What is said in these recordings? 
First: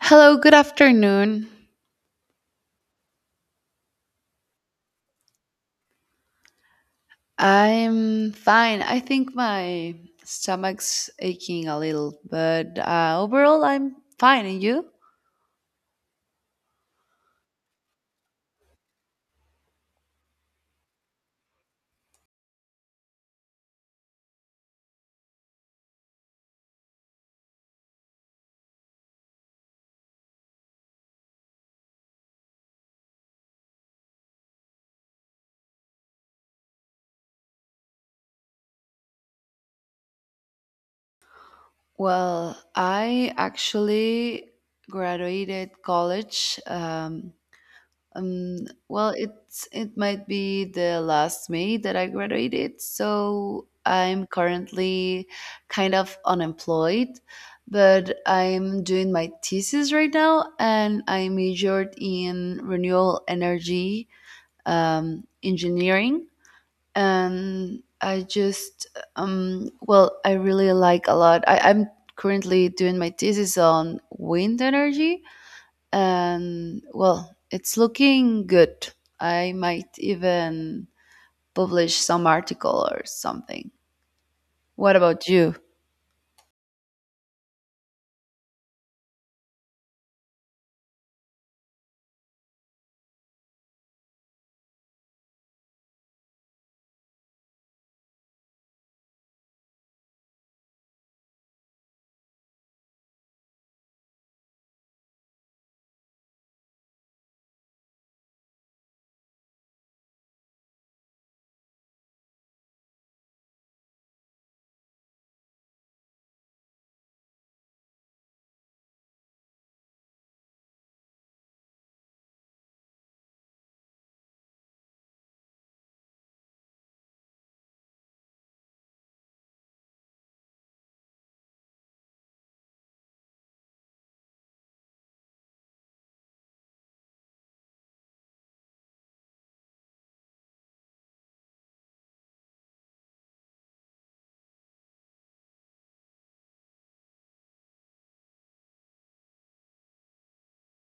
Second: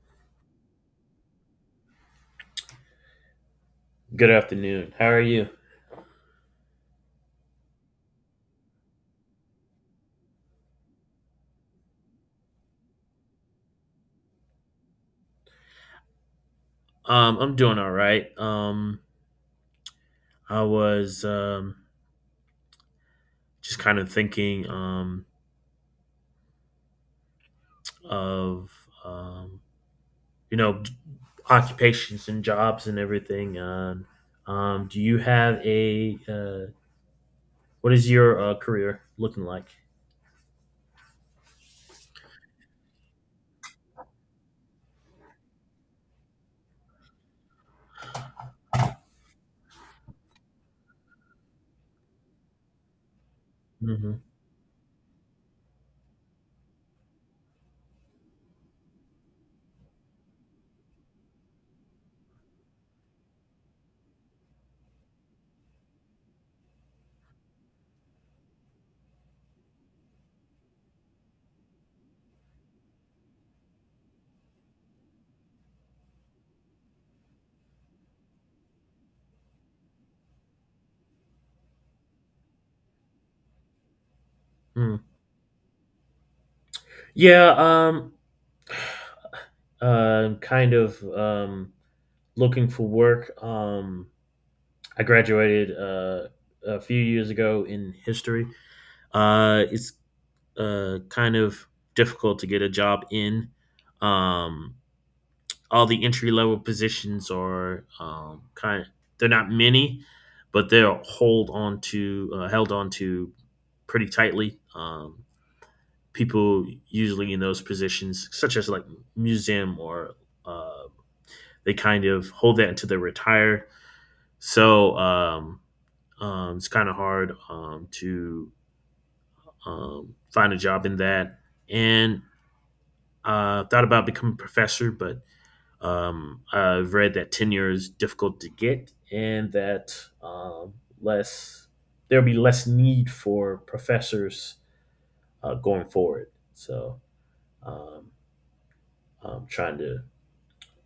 Hello, good afternoon. Good afternoon. How are you? I'm fine. I think my stomach's aching a little, but overall, I'm fine. And you? I'm doing all right. I was Just kind of thinking of um, you know occupations and jobs and everything. Do you have a what is your career looking like? Well, I actually graduated college well, it might be the last May that I graduated, so hmm I'm currently kind of unemployed, but I'm doing my thesis right now, and I majored in renewable energy engineering, and I just well, I really like a lot. I'm currently doing my thesis on wind energy and well, it's looking good. I might even publish some article or something. What Mm. about you? Yeah. Kind of looking for work. I graduated a few years ago in history. It's Kind of difficult to get a job in. Um, all the entry level positions are kind of, they're not many, but they're hold on to held on to pretty tightly. People usually in those positions, such as like museum or uh, they kind of hold that until they retire. So it's kind of hard to find a job in that. And Thought about becoming a professor, but I've read that tenure is difficult to get, and that um, less there'll be less need for professors going forward. So um, I'm trying to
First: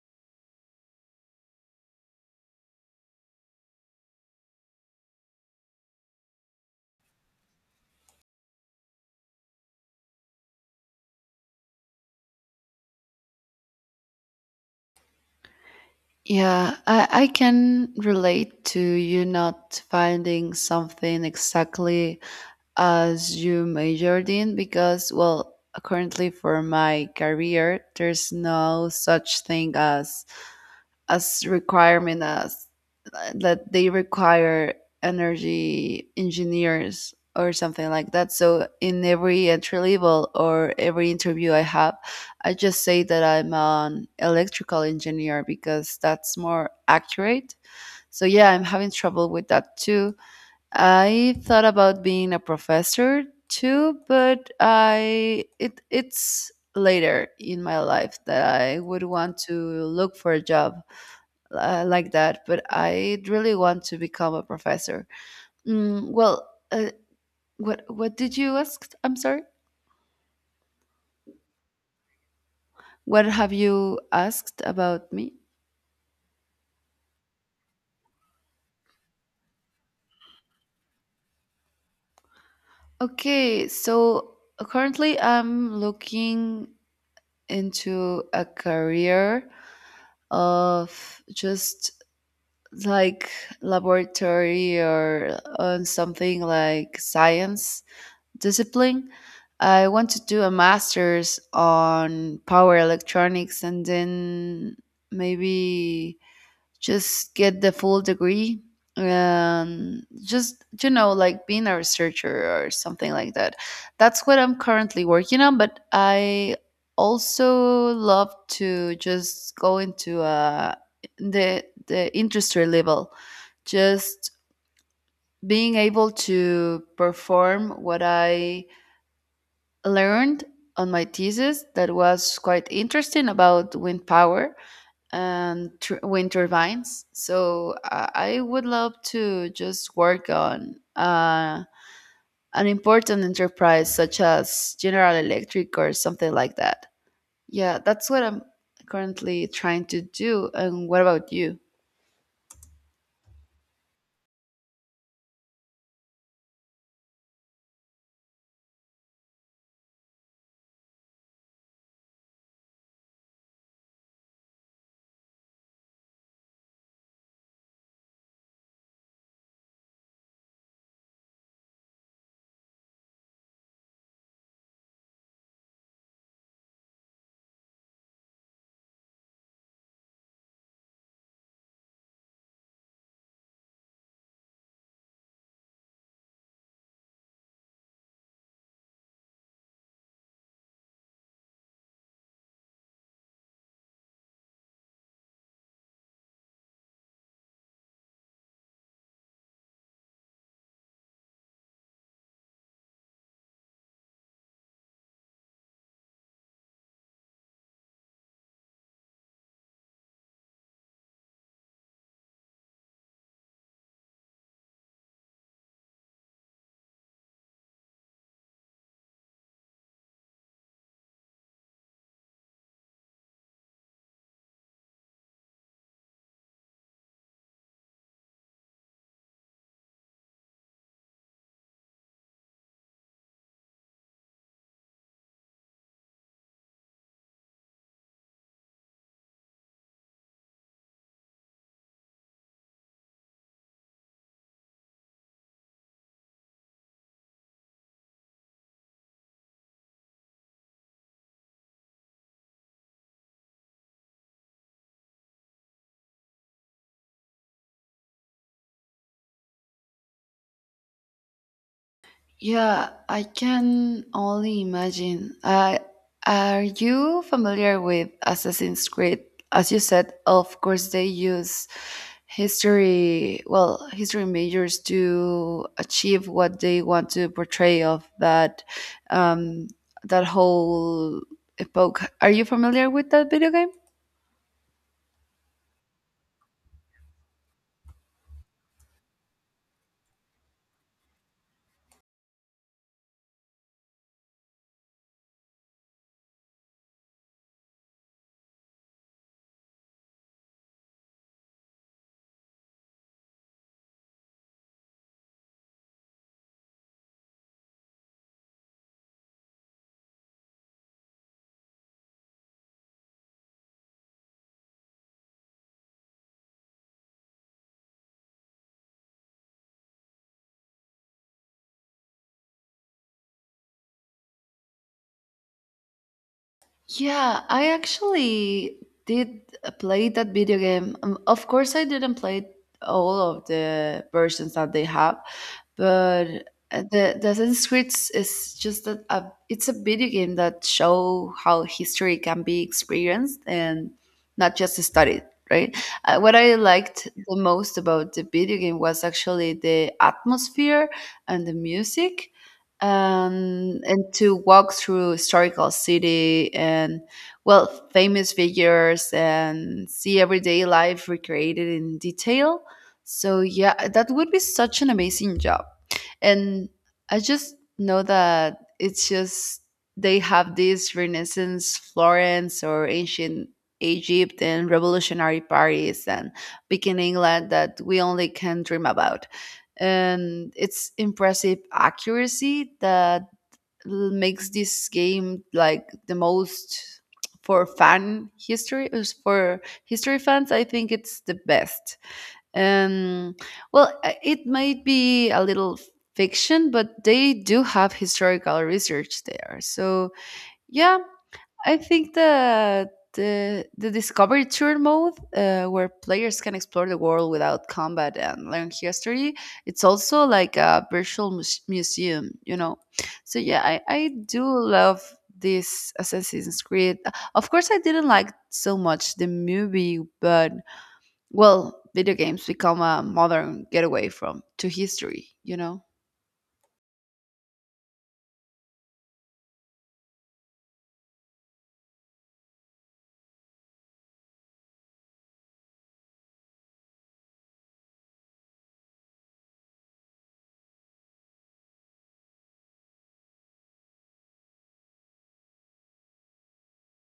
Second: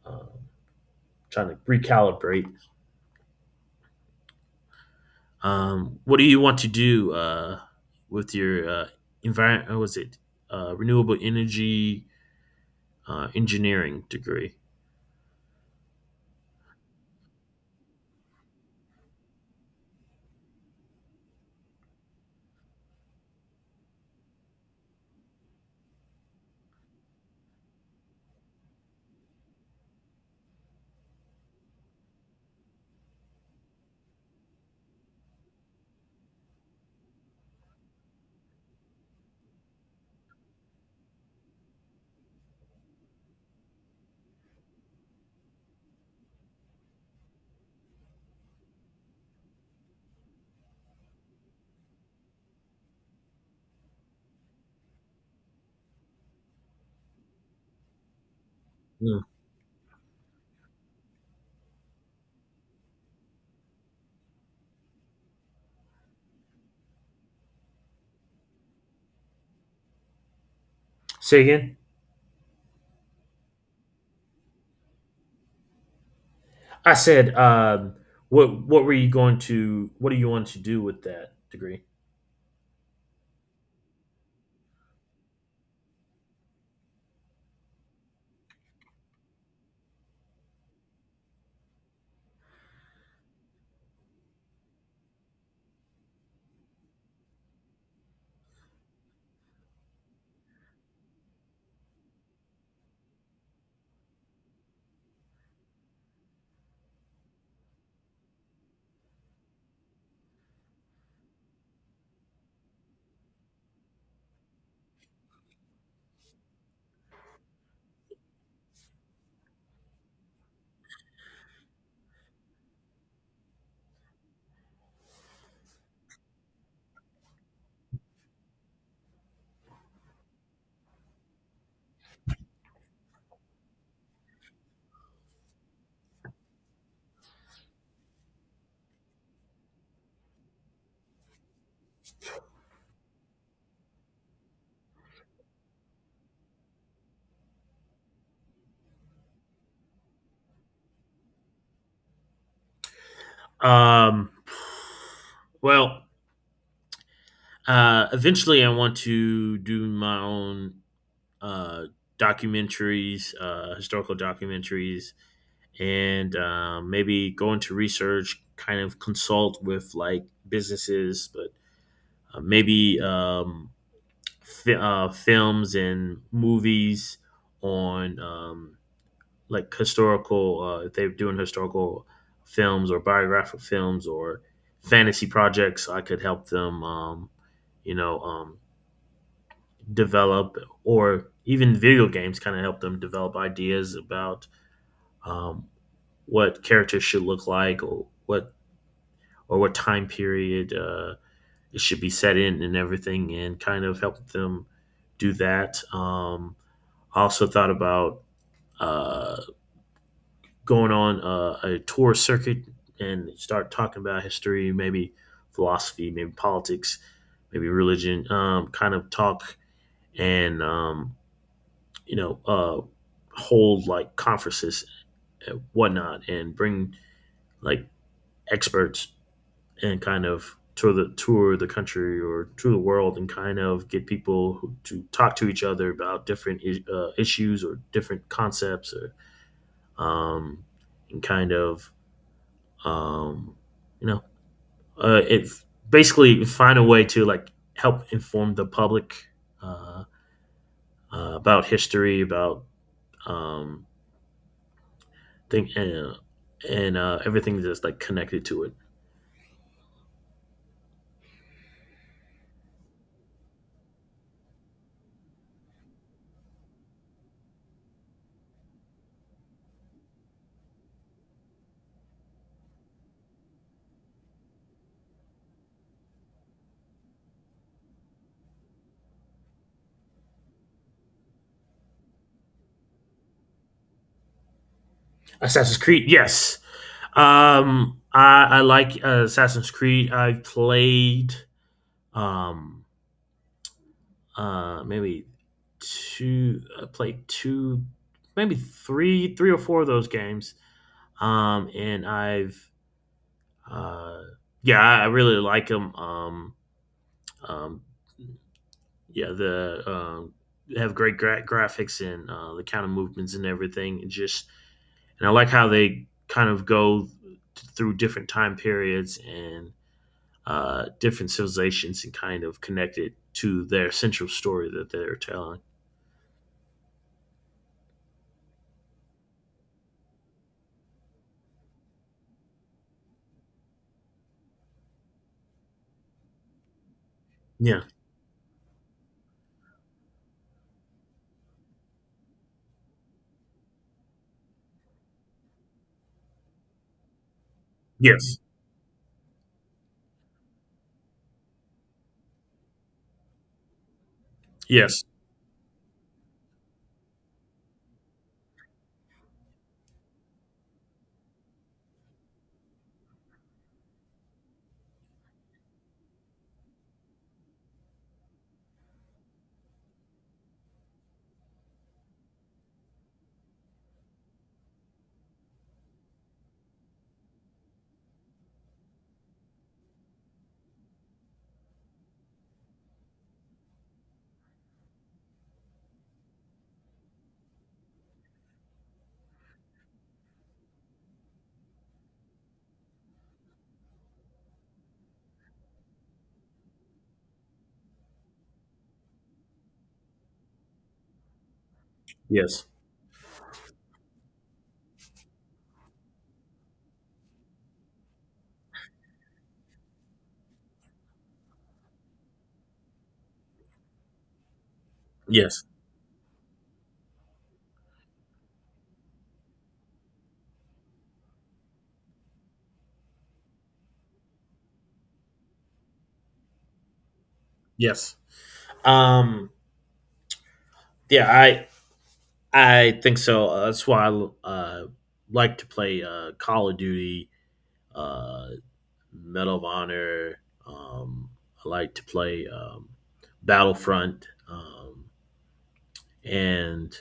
um, trying to recalibrate. What do you want to do with your environment? What Was it renewable energy engineering degree? Yeah, I can relate to you not finding something exactly as you majored in because, well, currently for my career, there's no such thing as requirement as that they require energy engineers or something like that. So in every entry level or every interview I have, I just say that I'm an electrical engineer because that's more accurate. So yeah, I'm having trouble with that too. I thought about being a professor too, but I it it's later in my life that I would Mm. want to look for a job like that, but I really want to become a professor. Mm, well, uh, what did you ask? I'm sorry. Say again. What have you asked about me? I said, what were you going to? What do you want to do with that degree? Okay, so currently I'm looking into a career of just like laboratory or on something like science discipline. I want to do a master's on power electronics and then maybe just get the full degree and just you know like being a researcher or something like that. That's what I'm currently working on, but I also love to just go into the industry level, just being able to perform what I learned on my thesis that was quite interesting about wind power and wind turbines. So I would love to just work on an important enterprise such as General Electric or something like that. Yeah, that's what I'm currently trying to do. And what about you? Um, well, eventually, I want to do my own uh, documentaries, historical documentaries, and maybe go into research, kind of consult with like businesses, but maybe films and movies on like historical if they're doing historical films or biographical films or fantasy projects I could help them you know um, develop or even video games, kind of help them develop ideas about um, what characters should look like or what time period it should be set in and everything, and kind of help them do that. I also thought about uh, going on a tour circuit and start talking about history, maybe philosophy, maybe politics, maybe religion, kind of talk and you know uh, hold like conferences and whatnot, and bring like experts and kind of tour the country or tour the world and kind of get people to talk to each other about different issues or different concepts or um, and kind of um, you know, it basically find a way to like help inform the public uh, about history, about um, thing and everything that's like connected to it. Yeah, I can only imagine. Are you familiar with Assassin's Creed? As you said, of course, they use history, well, history majors to achieve what they want to portray of that, um, that whole epoch. Are you familiar with that video game? Assassin's Creed, yes. I like Assassin's Creed. I've played um, uh, maybe I played two, maybe three or four of those games. And I've Uh, yeah, I really like them. Um, yeah, the have great graphics and the kind of movements and everything. And I like how they kind of go through different time periods and different civilizations and kind of connect it to their central story that they're telling. Yeah, I actually did play that video game. Of course, I didn't play all of the versions that they have, but the Assassin's Yeah. Creed is just that, a, it's a video game that show how history can be experienced and not just studied. Right. What I liked the most about the Yes. video game was actually the atmosphere and the music, and to walk Yes. through historical city and well famous figures and see everyday life recreated in detail. So yeah, that would be such an amazing job, and I just know that it's just they have this Renaissance Florence or ancient Egypt and revolutionary Paris and big in England that we only can dream about, and its impressive accuracy that makes this game like the most for fan history is for history fans. I think it's the best. Um, well, it might be a little fiction, but they do have historical research there. So yeah, I think Yes. that the discovery tour mode, where players can explore the world without combat and learn history, it's also like a virtual museum, you know. So yeah, I do love Yes. this Assassin's Creed. Of course, I didn't like so much the movie, but well, video games become a modern getaway from to history, you know. Yes. Um. Yeah. I think so. That's why I like to play Call of Duty, uh, Medal of Honor. Um, I like to play Battlefront, um, and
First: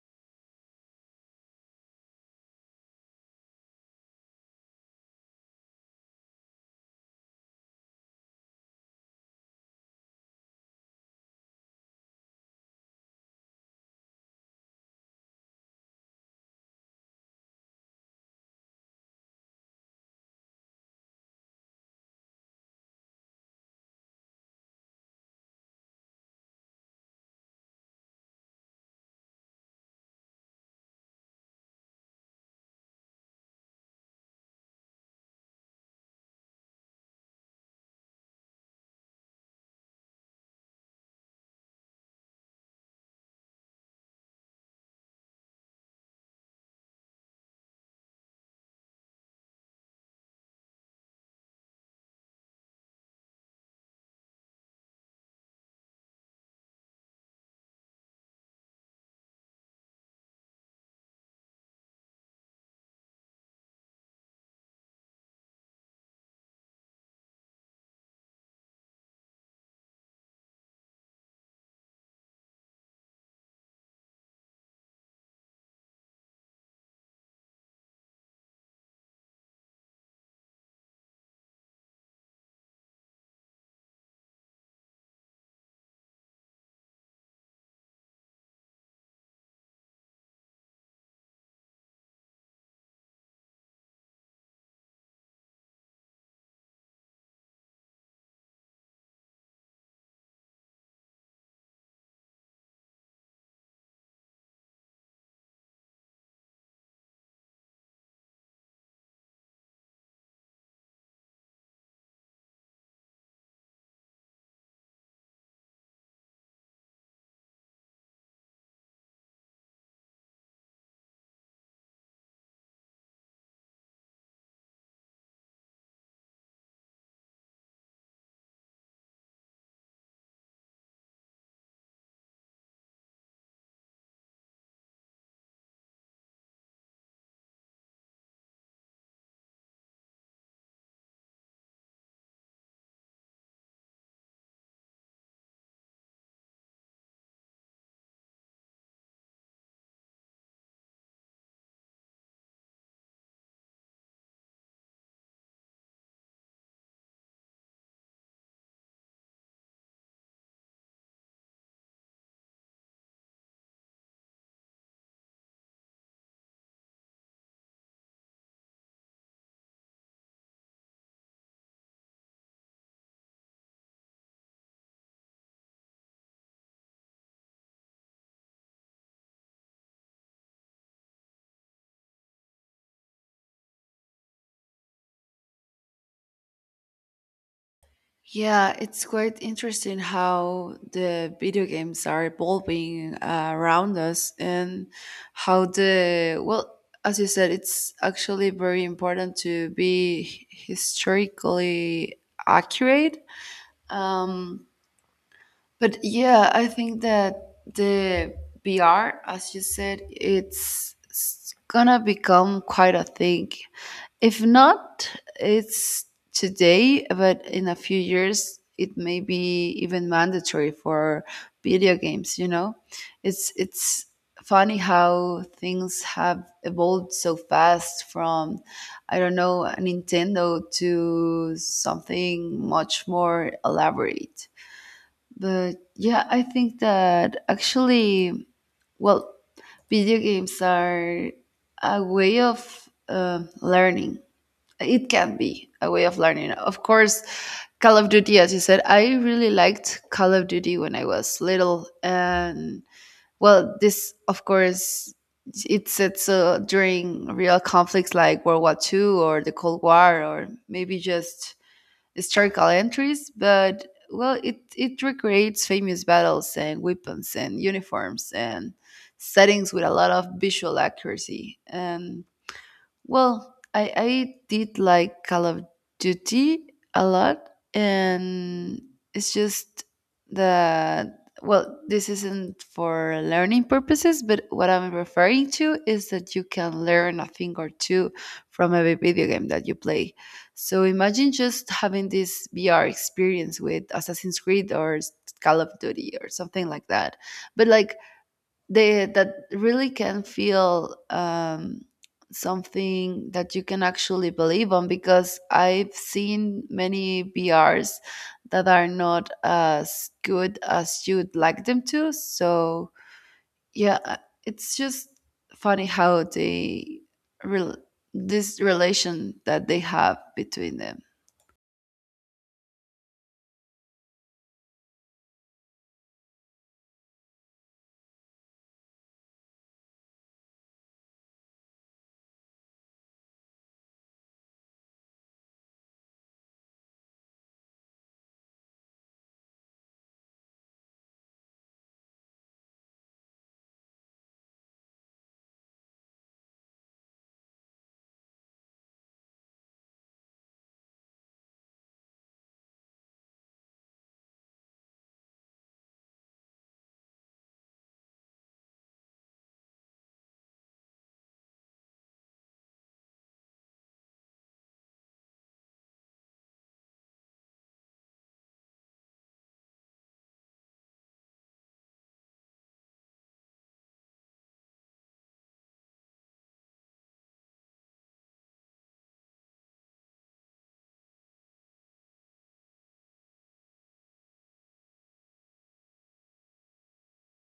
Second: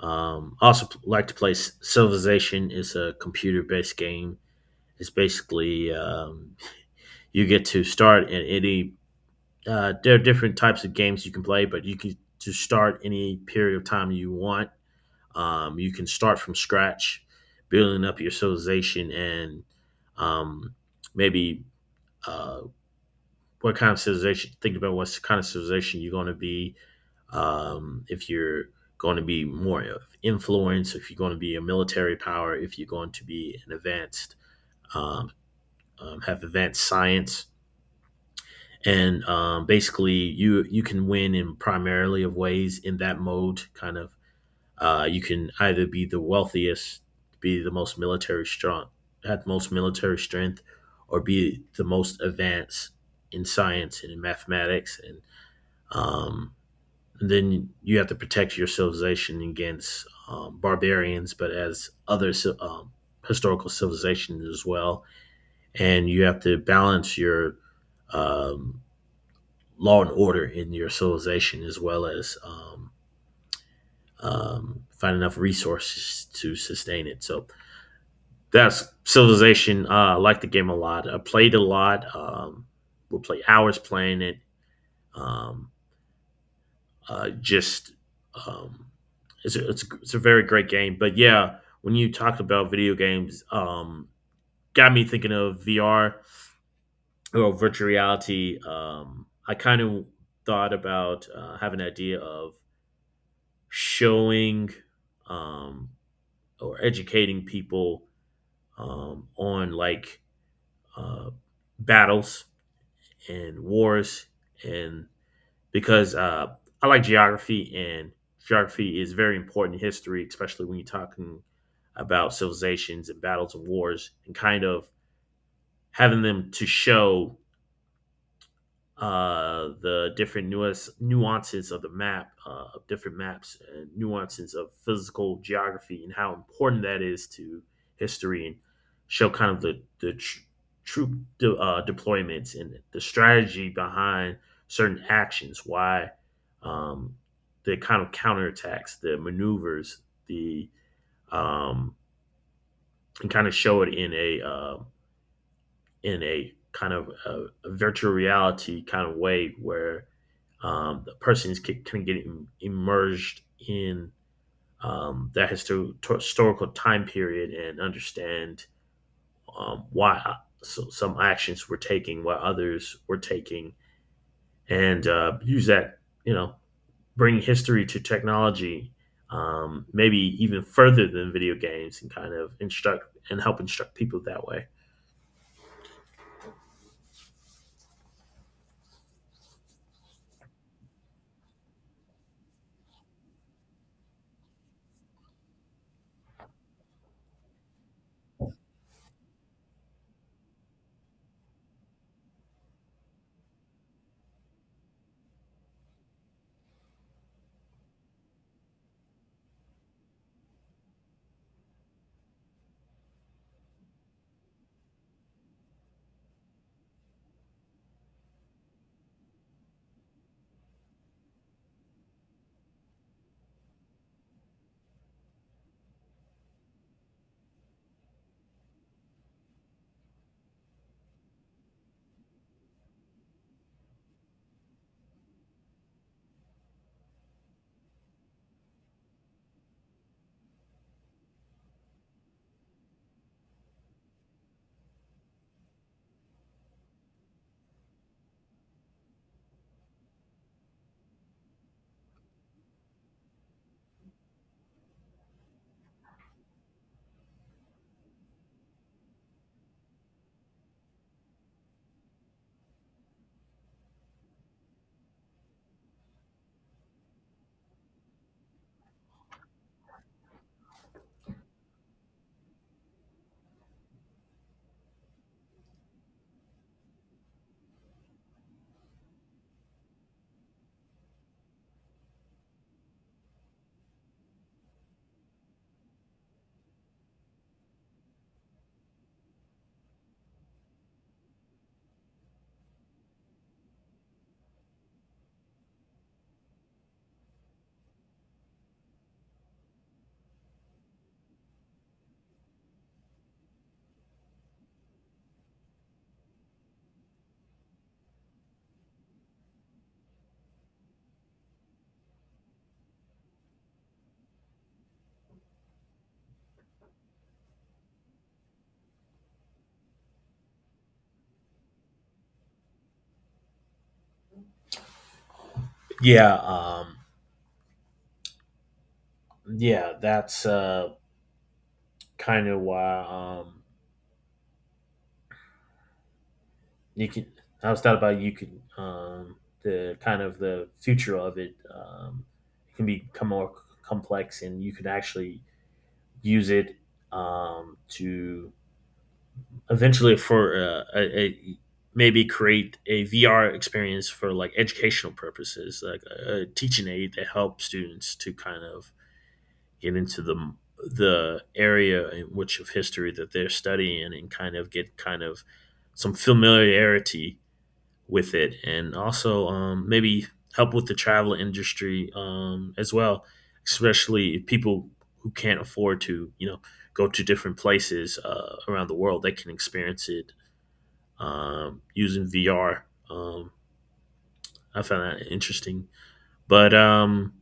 um, also like to play Civilization. It's a computer-based game. It's basically you get to start in any. There are different types of games you can play, but you can to start any period of time you want. You can start from scratch, building up your civilization and um, maybe uh, what kind of civilization, think about what kind of civilization you're going to be if you're going to be more of influence, if you're going to be a military power, if you're going to be an advanced, um, have advanced science. And basically, you can win in primarily of ways in that mode, kind of. You can either be the wealthiest, be the most military strong, have most military strength, or be the most advanced in science and in mathematics, um, and then you have to protect your civilization against barbarians, but as other um, historical civilizations as well, and you have to balance your um, law and order in your civilization as well as find enough resources to sustain it. So that's Civilization. I like the game a lot. I played a lot. We'll play hours playing it. Um, just um, it's it's a very great game. But yeah, when you talked about video games, got me thinking of VR or virtual reality. I kind of thought about having an idea of showing um, or educating people on like uh, battles and wars and because I like geography and geography is very important in history, especially when you're talking about civilizations and battles and wars and kind of having them to show the different nuances of the map, of different maps, and nuances of physical geography, and how important that is to history, and show kind of the troop deployments and the strategy behind certain actions, why um, the kind of counterattacks, the maneuvers, the um, and kind of show it in a kind of a virtual reality kind of way where the person is kind of getting immersed in that historical time period and understand why some actions were taking, why others were taking, and use that, you know, bring history to technology, maybe even further than video games, and kind of instruct and help instruct people that way. Yeah, it's quite interesting how the video games are evolving around us and how the, well, as you said, it's actually very important to be historically accurate. Um, but yeah, I think that the VR, as you said, it's gonna become quite a thing. If not, it's today, but in a few years, it may be even mandatory for video games. You know, it's funny how things have evolved so fast from I don't know a Nintendo to something much more elaborate. But yeah, I think that actually, well, video games are a way of learning. It can be a way of learning. Of course, Call of Duty, as you said, I really liked Call of Duty when I was little. And well, this, of course, it's during real conflicts like World War Two or the Cold War, or maybe just historical entries, but well, it recreates famous battles and weapons and uniforms and settings with a lot of visual accuracy. And well, I did like Call of Duty a lot, and it's just that, well, this isn't for learning purposes, but what I'm referring to is that you can learn a thing or two from every video game that you play. So imagine just having this VR experience with Assassin's Creed or Call of Duty or something like that. But like they that really can feel something that you can actually believe on, because I've seen many BRs that are not as good as you'd like them to. So yeah, it's just funny how they rel this relation that they have between them. Yeah, yeah, that's kind of why you can. I was thought about you can the kind of the future of it. It can become more complex, and you can actually use it to eventually for a maybe create a VR experience for like educational purposes, like a teaching aid that helps students to kind of get into the area in which of history that they're studying and kind of get some familiarity with it, and also maybe help with the travel industry as well, especially people who can't afford to you know go to different places around the world. They can experience it using VR. I found that interesting, but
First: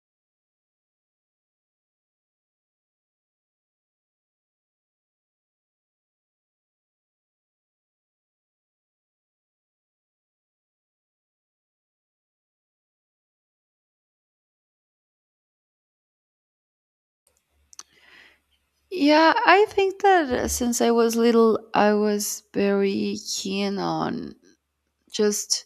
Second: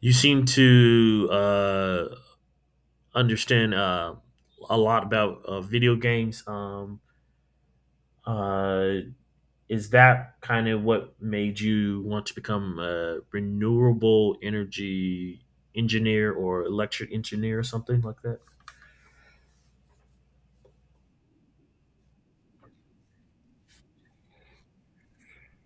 you seem to understand a lot about video games. Uh, is that kind of what made you want to become a renewable energy engineer or electric engineer or something like that? Yeah, I think that since I was little, I was very keen on just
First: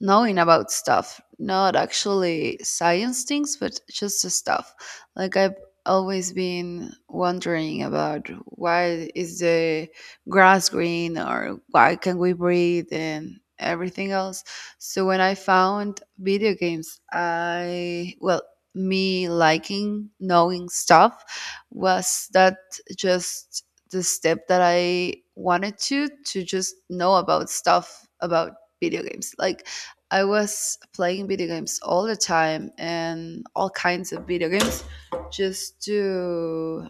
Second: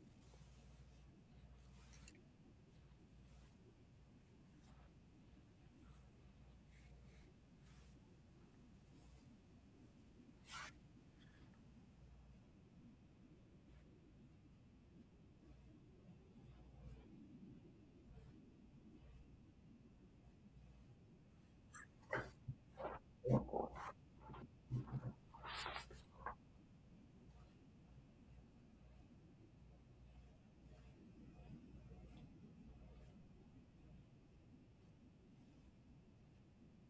knowing about stuff, not actually science things but just the stuff. Like I've always been wondering about why is the grass green or why can we breathe and everything else. So when I found video games, I, well, me liking knowing stuff was that just the step that I wanted to just know about stuff about video games. Like I was playing video games all the time and all kinds of video games just to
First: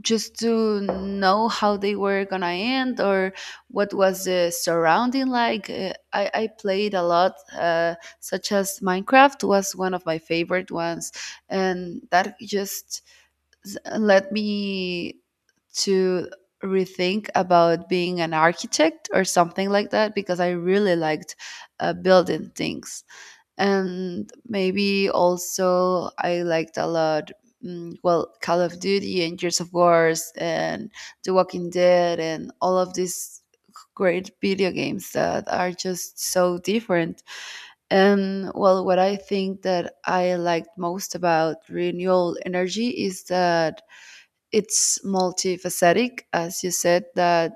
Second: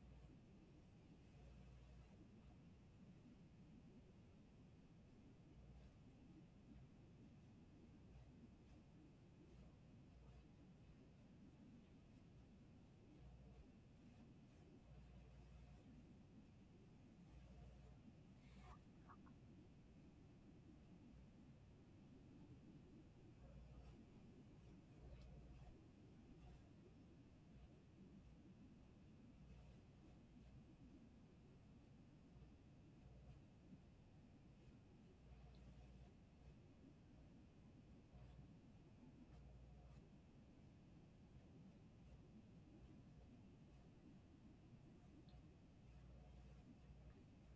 just to know how they were gonna end or what was the surrounding like. I played a lot, such as Minecraft was one of my favorite ones, and that just let me to rethink about being an architect or something like that because I really liked building things. And maybe also I liked a lot, well, Call of Duty and Gears of Wars and The Walking Dead and all of these great video games that are just so different. And well, what I think that I liked most about renewable energy is that it's multifaceted, as you said, that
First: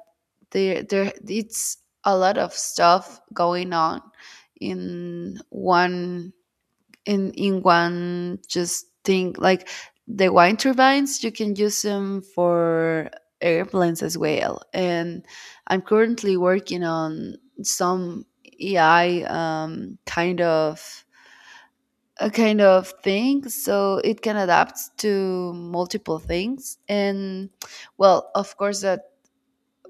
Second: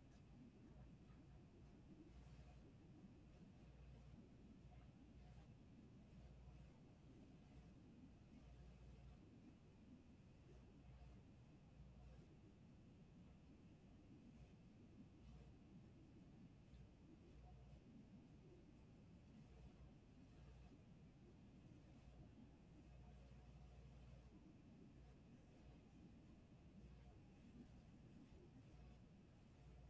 there it's a lot of stuff going on in one in one just thing. Like the wind turbines, you can use them for airplanes as well, and I'm currently working on some AI kind of a kind of thing, so it can adapt to multiple things. And well, of course that,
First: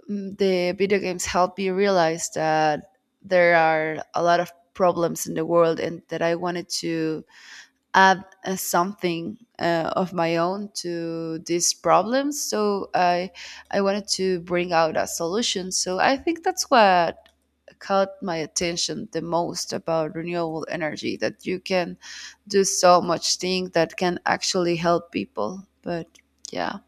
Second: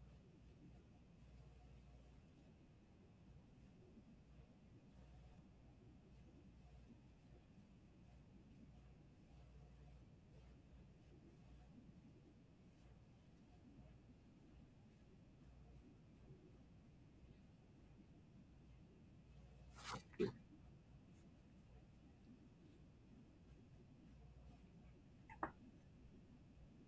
the video games help me realize that there are a lot of problems in the world and that I wanted to add something of my own to these problems. So I wanted to bring out a solution. So I think that's what caught my attention the most about renewable energy, that you can do so much thing that can actually help people. But yeah,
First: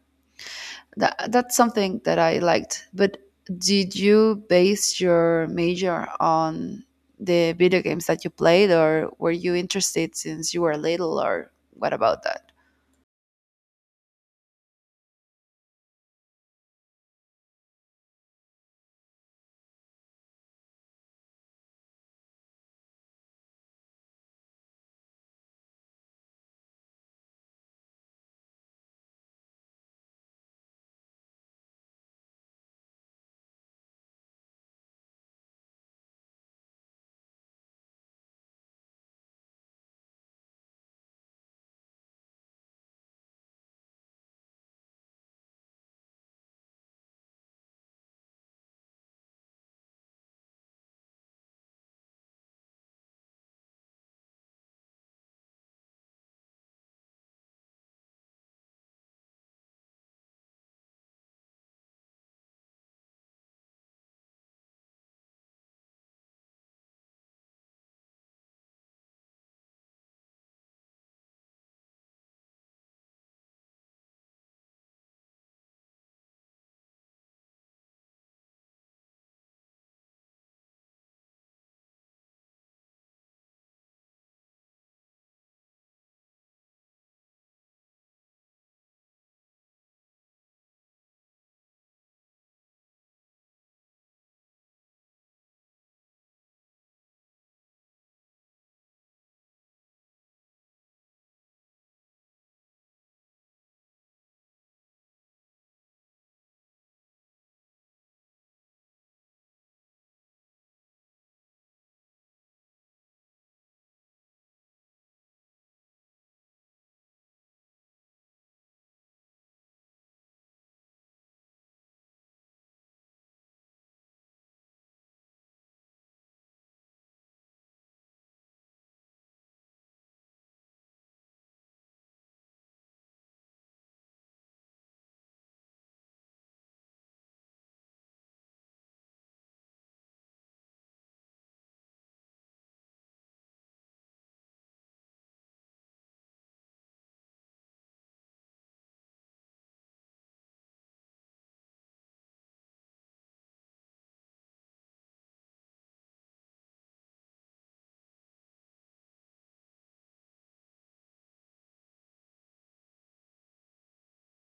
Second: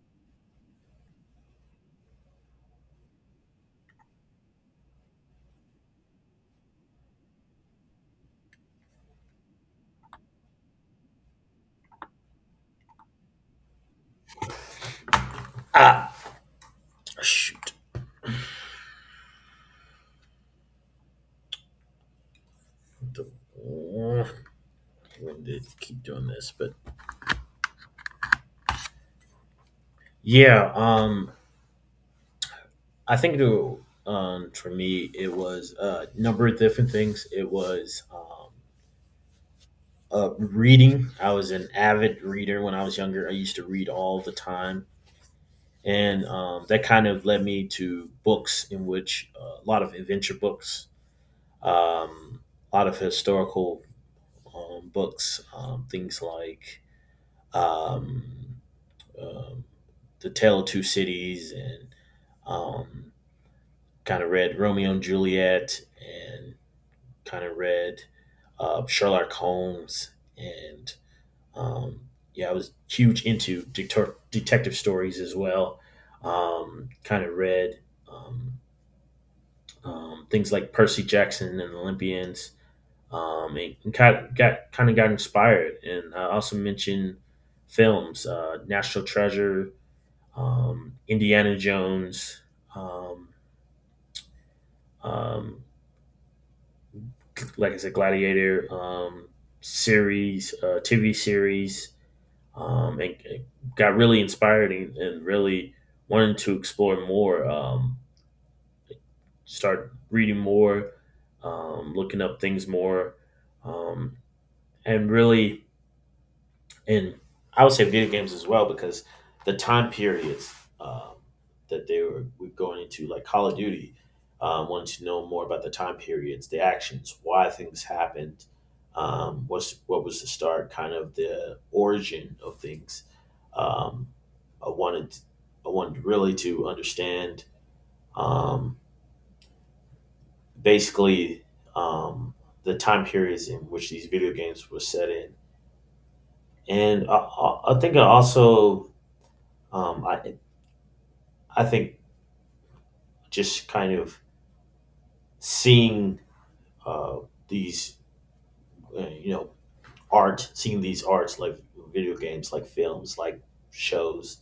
that's something that I liked. But did you base your major on the video games that you played, or were you interested since you were little, or what about that? Ah, shoot. When did keep doing this? But yeah, I think for me, it was a number of different things. It was reading. I was an avid reader when I was younger. I used to read all the time. And that kind of led me to books in which a lot of adventure books, um, a lot of historical books, things like um, um The Tale of Two Cities and um, kind of read Romeo and Juliet and kind of read Sherlock Holmes and Um, yeah, I was huge into detective stories as well. Kind of read um, things like Percy Jackson and Olympians, and kind of got inspired. And I also mentioned films, National Treasure, Indiana Jones, um, um, like I said, Gladiator series, TV series. And got really inspired and really wanted to explore more. Start reading more, looking up things more, um, and really and I would say video games as well, because the time periods um, that they were going into, like Call of Duty, wanted to know more about the time periods, the actions, why things happened, um, what was the start, kind of the origin of things. Um, I wanted I wanted really to understand um, basically um, the time periods in which these video games were set in, and I think I also um, I I think just kind of seeing uh, these, you know, art, seeing these arts like video games, like films, like shows,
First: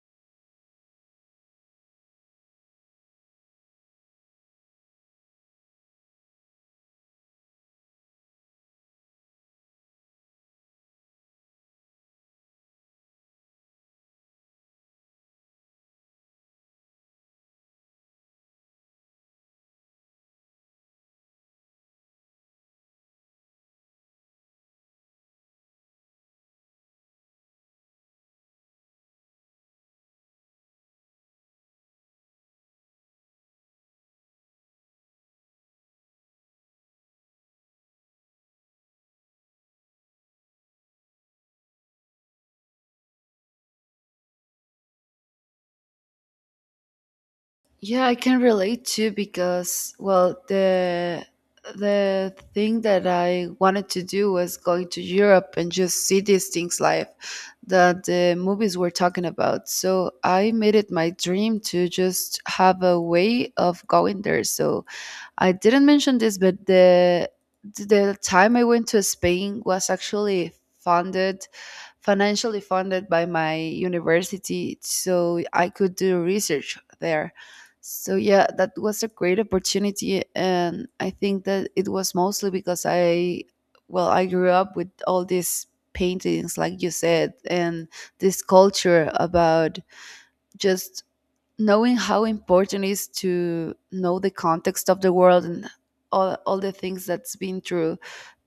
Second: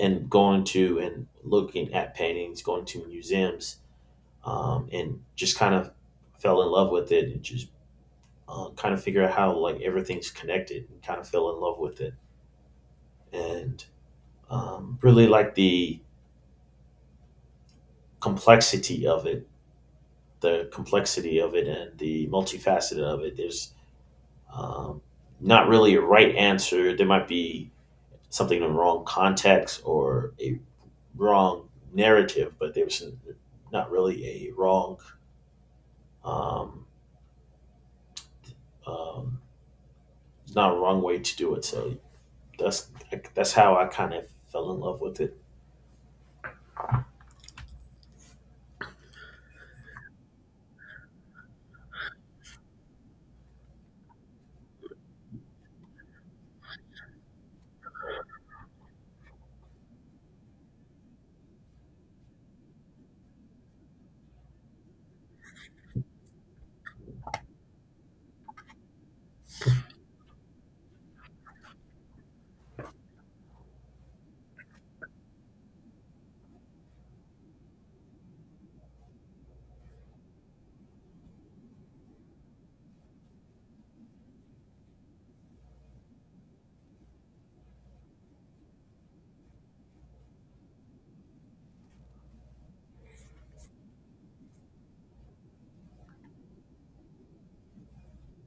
and going to and looking at paintings, going to museums, and just kind of fell in love with it and just kind of figure out how like everything's connected and kind of fell in love with it and really like complexity of it, the complexity of it, and the multifaceted of it. There's Um, Not really a right answer. There might be something in the wrong context or a wrong narrative, but there was not really a wrong, um, um, not a wrong way to do it. So that's that's how I kind of fell in love with it. Yeah, I can relate too, because well, the thing that I wanted to do was going to Europe and just see these things live that the movies were talking about. So I made it my dream to just have a way of going there. So I didn't mention this, but the time I went to Spain was actually funded financially funded by my university so I could do research there. So yeah, that was a great opportunity, and I think that it was mostly because well, I grew up with all these paintings, like you said, and this culture about just knowing how important it is to know the context of the world and all the things that's been through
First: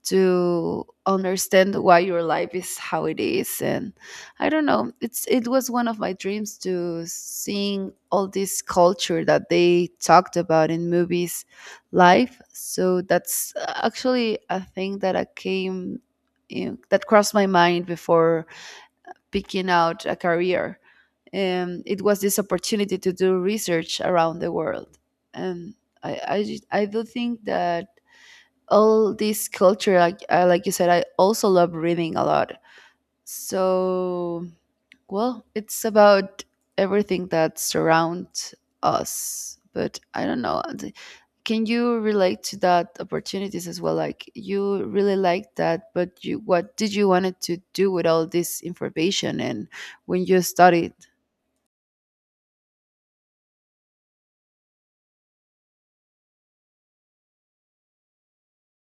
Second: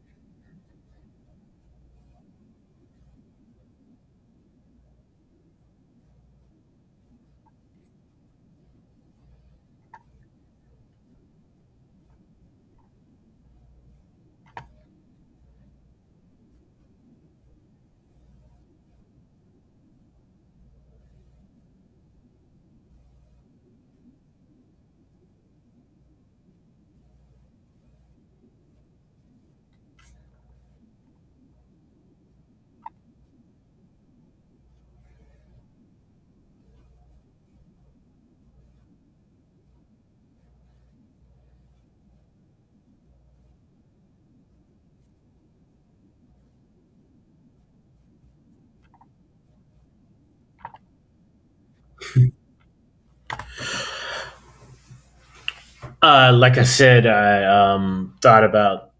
to understand why your life is how it is. And I don't know, it's it was one of my dreams to seeing all this culture that they talked about in movies live. So that's actually a thing that I came, you know, that crossed my mind before picking out a career. And it was this opportunity to do research around the world. And I do think that all this culture, like you said, I also love reading a lot. So well, it's about everything that surrounds us. But I don't know, can you relate to that opportunities as well? Like, you really liked that, but you, what did you wanted to do with all this information and when you studied? Like I said, I thought about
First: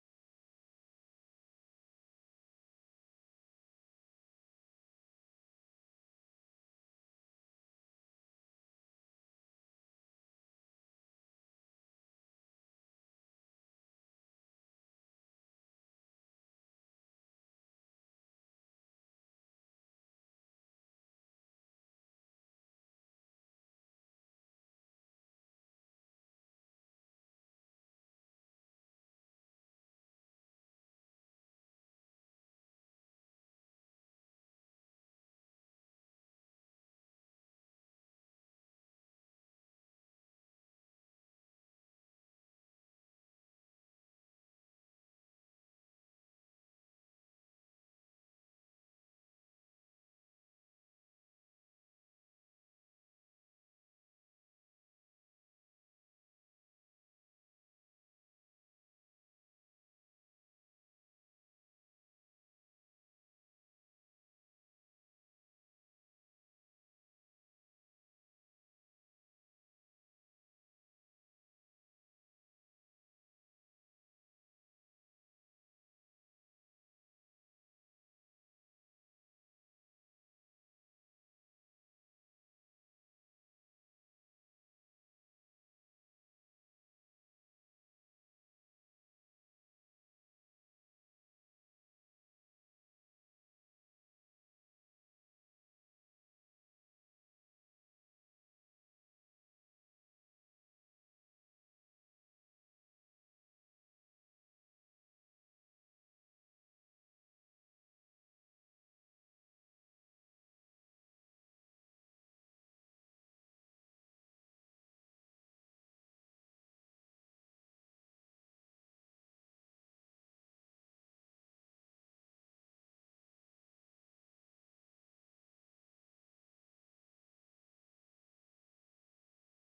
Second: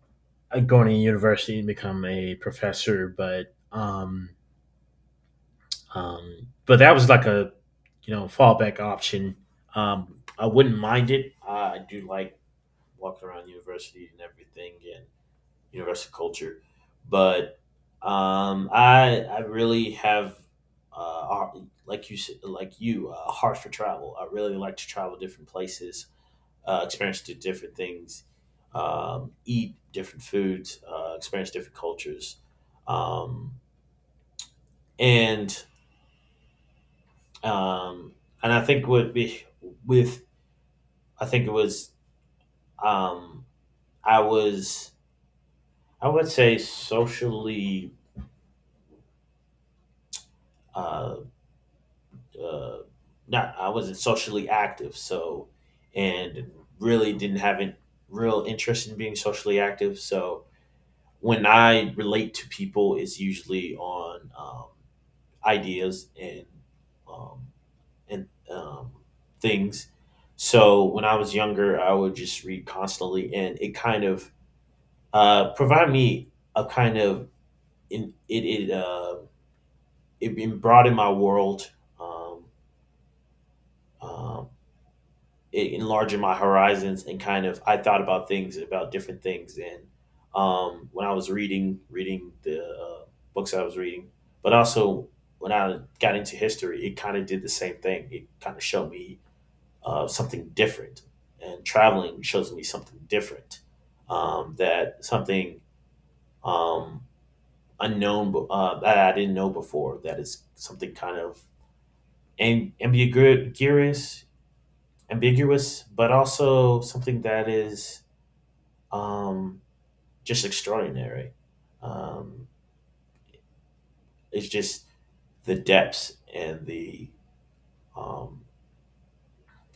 going to university and become a professor, but that was like a you know fallback option. I wouldn't mind it. I do like walking around university and everything and university culture, but I really have like you said- like you a heart for travel. I really like to travel different places, experience different things, eat different foods, experience different cultures, um, and um, and I think would be with I think it was um, I was I would say socially uh, uh, not I wasn't socially active, so and really didn't have a real interest in being socially active, so when I relate to people it's usually on ideas um, and things. So when I was younger I would just read constantly and it kind of provide me a kind of in, it it, it broadened my world. Um, um, it enlarged my horizons and kind of I thought about things about different things. And when I was reading the books I was reading, but also when I got into history, it kind of did the same thing. It kind of showed me something different, and traveling shows me something different. That something um, unknown that I didn't know before. That is something kind of ambiguous, ambiguous, but also something that is um, just extraordinary. Um, it's just the depths and the um,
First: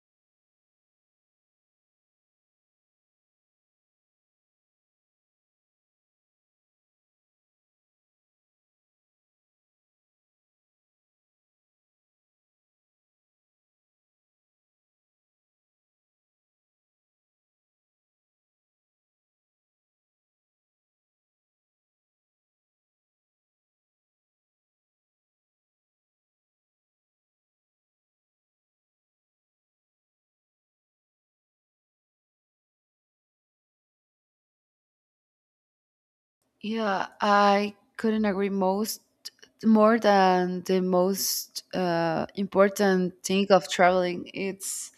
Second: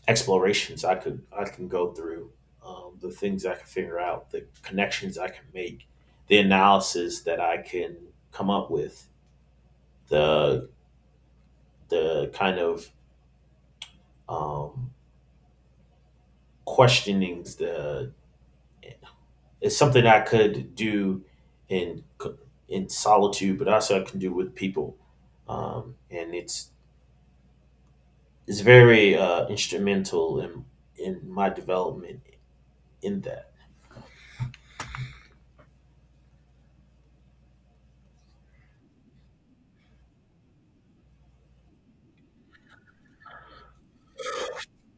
explorations I can go through, the things I can figure out, the connections I can make, the analysis that I can come up with, the the kind of um, questionings the it's something I could do in c- in solitude, but also I can do with people, and it's very instrumental in my development in that. Yeah, I couldn't agree most more than the most important thing of traveling. It's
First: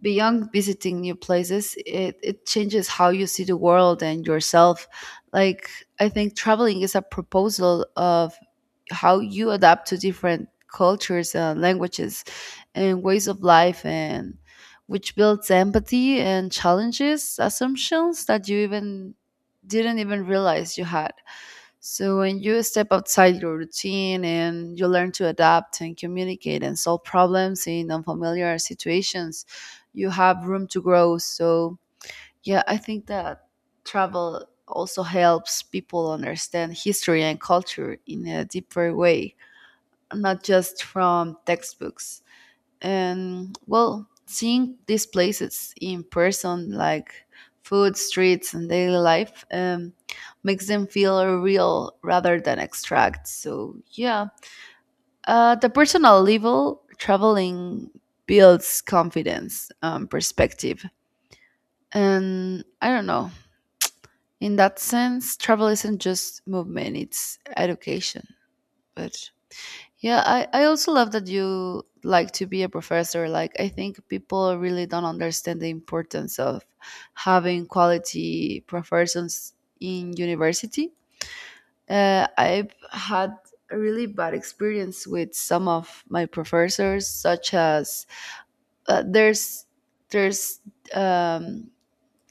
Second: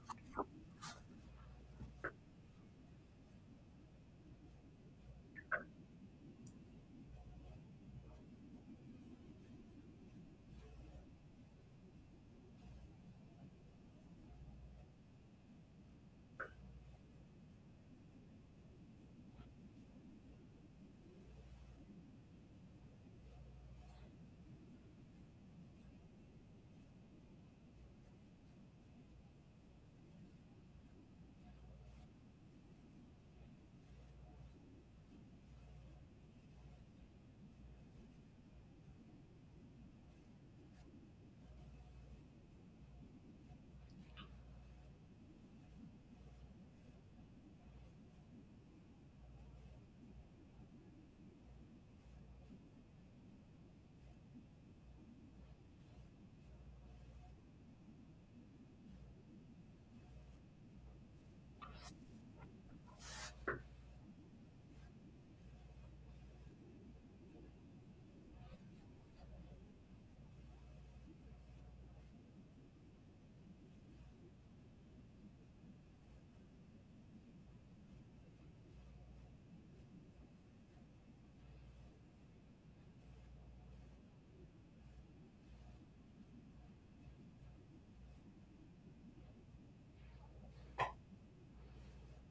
beyond visiting new places. It changes how you see the world and yourself. Like, I think traveling is a proposal of how you adapt to different cultures and languages and ways of life, and which builds empathy and challenges assumptions that you even didn't even realize you had. So when you step outside your routine and you learn to adapt and communicate and solve problems in unfamiliar situations, you have room to grow. So yeah, I think that travel also helps people understand history and culture in a deeper way, not just from textbooks. And well, seeing these places in person like food streets and daily life makes them feel real rather than abstract. So yeah, the personal level, traveling builds confidence, perspective, and I don't know, in that sense travel isn't just movement, it's education. But yeah, I also love that you like to be a professor. Like, I think people really don't understand the importance of having quality professors in university. I've had a really bad experience with some of my professors, such as uh, there's there's um,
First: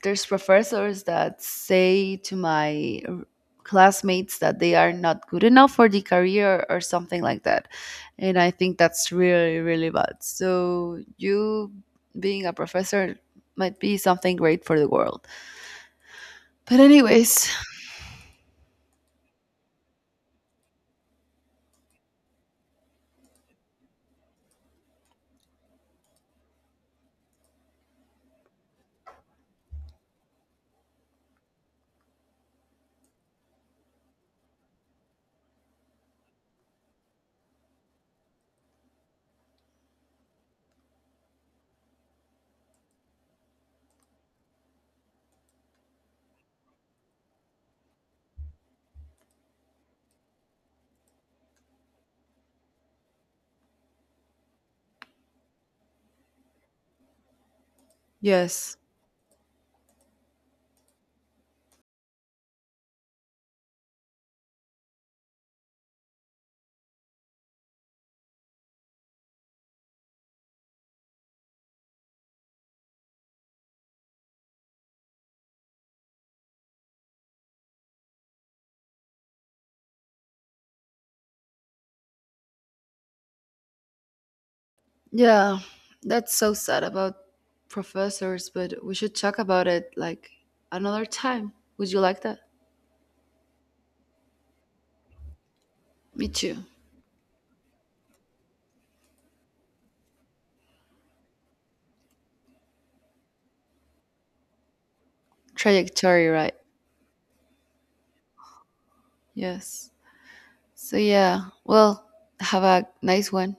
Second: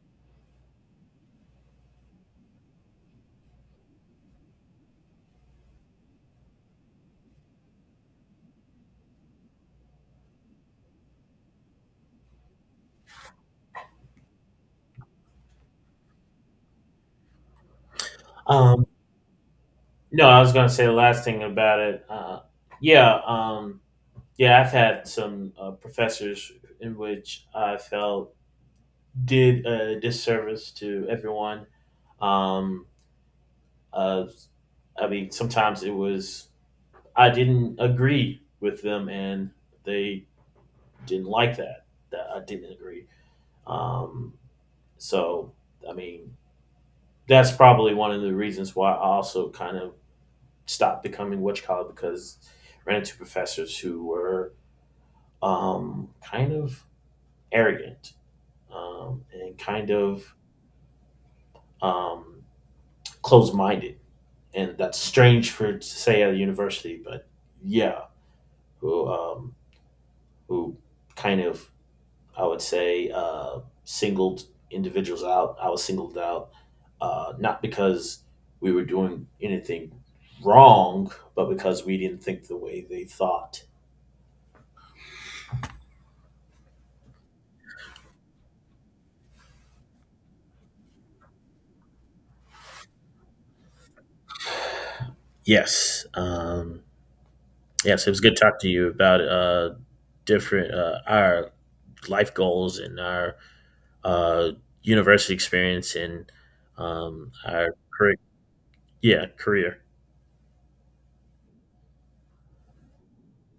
there's professors that say to my classmates that they are not good enough for the career or something like that. And I think that's really really bad. So you being a professor might be something great for the world. But anyways. Um, no, I was gonna say the last thing about it. Yeah, um, yeah, I've had some professors in which I felt did a disservice to everyone. Um, uh, I mean, sometimes it was I didn't agree with them, and they didn't like that. That I didn't agree. Um, so I mean, that's probably one of the reasons why I also kind of stopped becoming witch collar, because I ran into professors who were kind of arrogant, Yes. and kind of um, closed minded. And that's strange for to say at a university, but yeah, who um, who kind of I would say singled individuals out. I was singled out not because we were doing anything wrong, but because we didn't think the way they thought. Yeah, that's so sad about professors, but we should talk about it like another time. Would you like that? Yes. Me too. Yes, it was good talking to you about different our life goals and our uh, university experience Trajectory, and right? Our career. Yeah, career. Yes. So yeah, well, have a nice one.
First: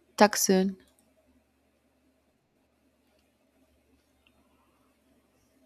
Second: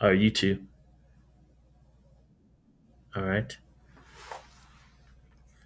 You Talk too. soon. All right.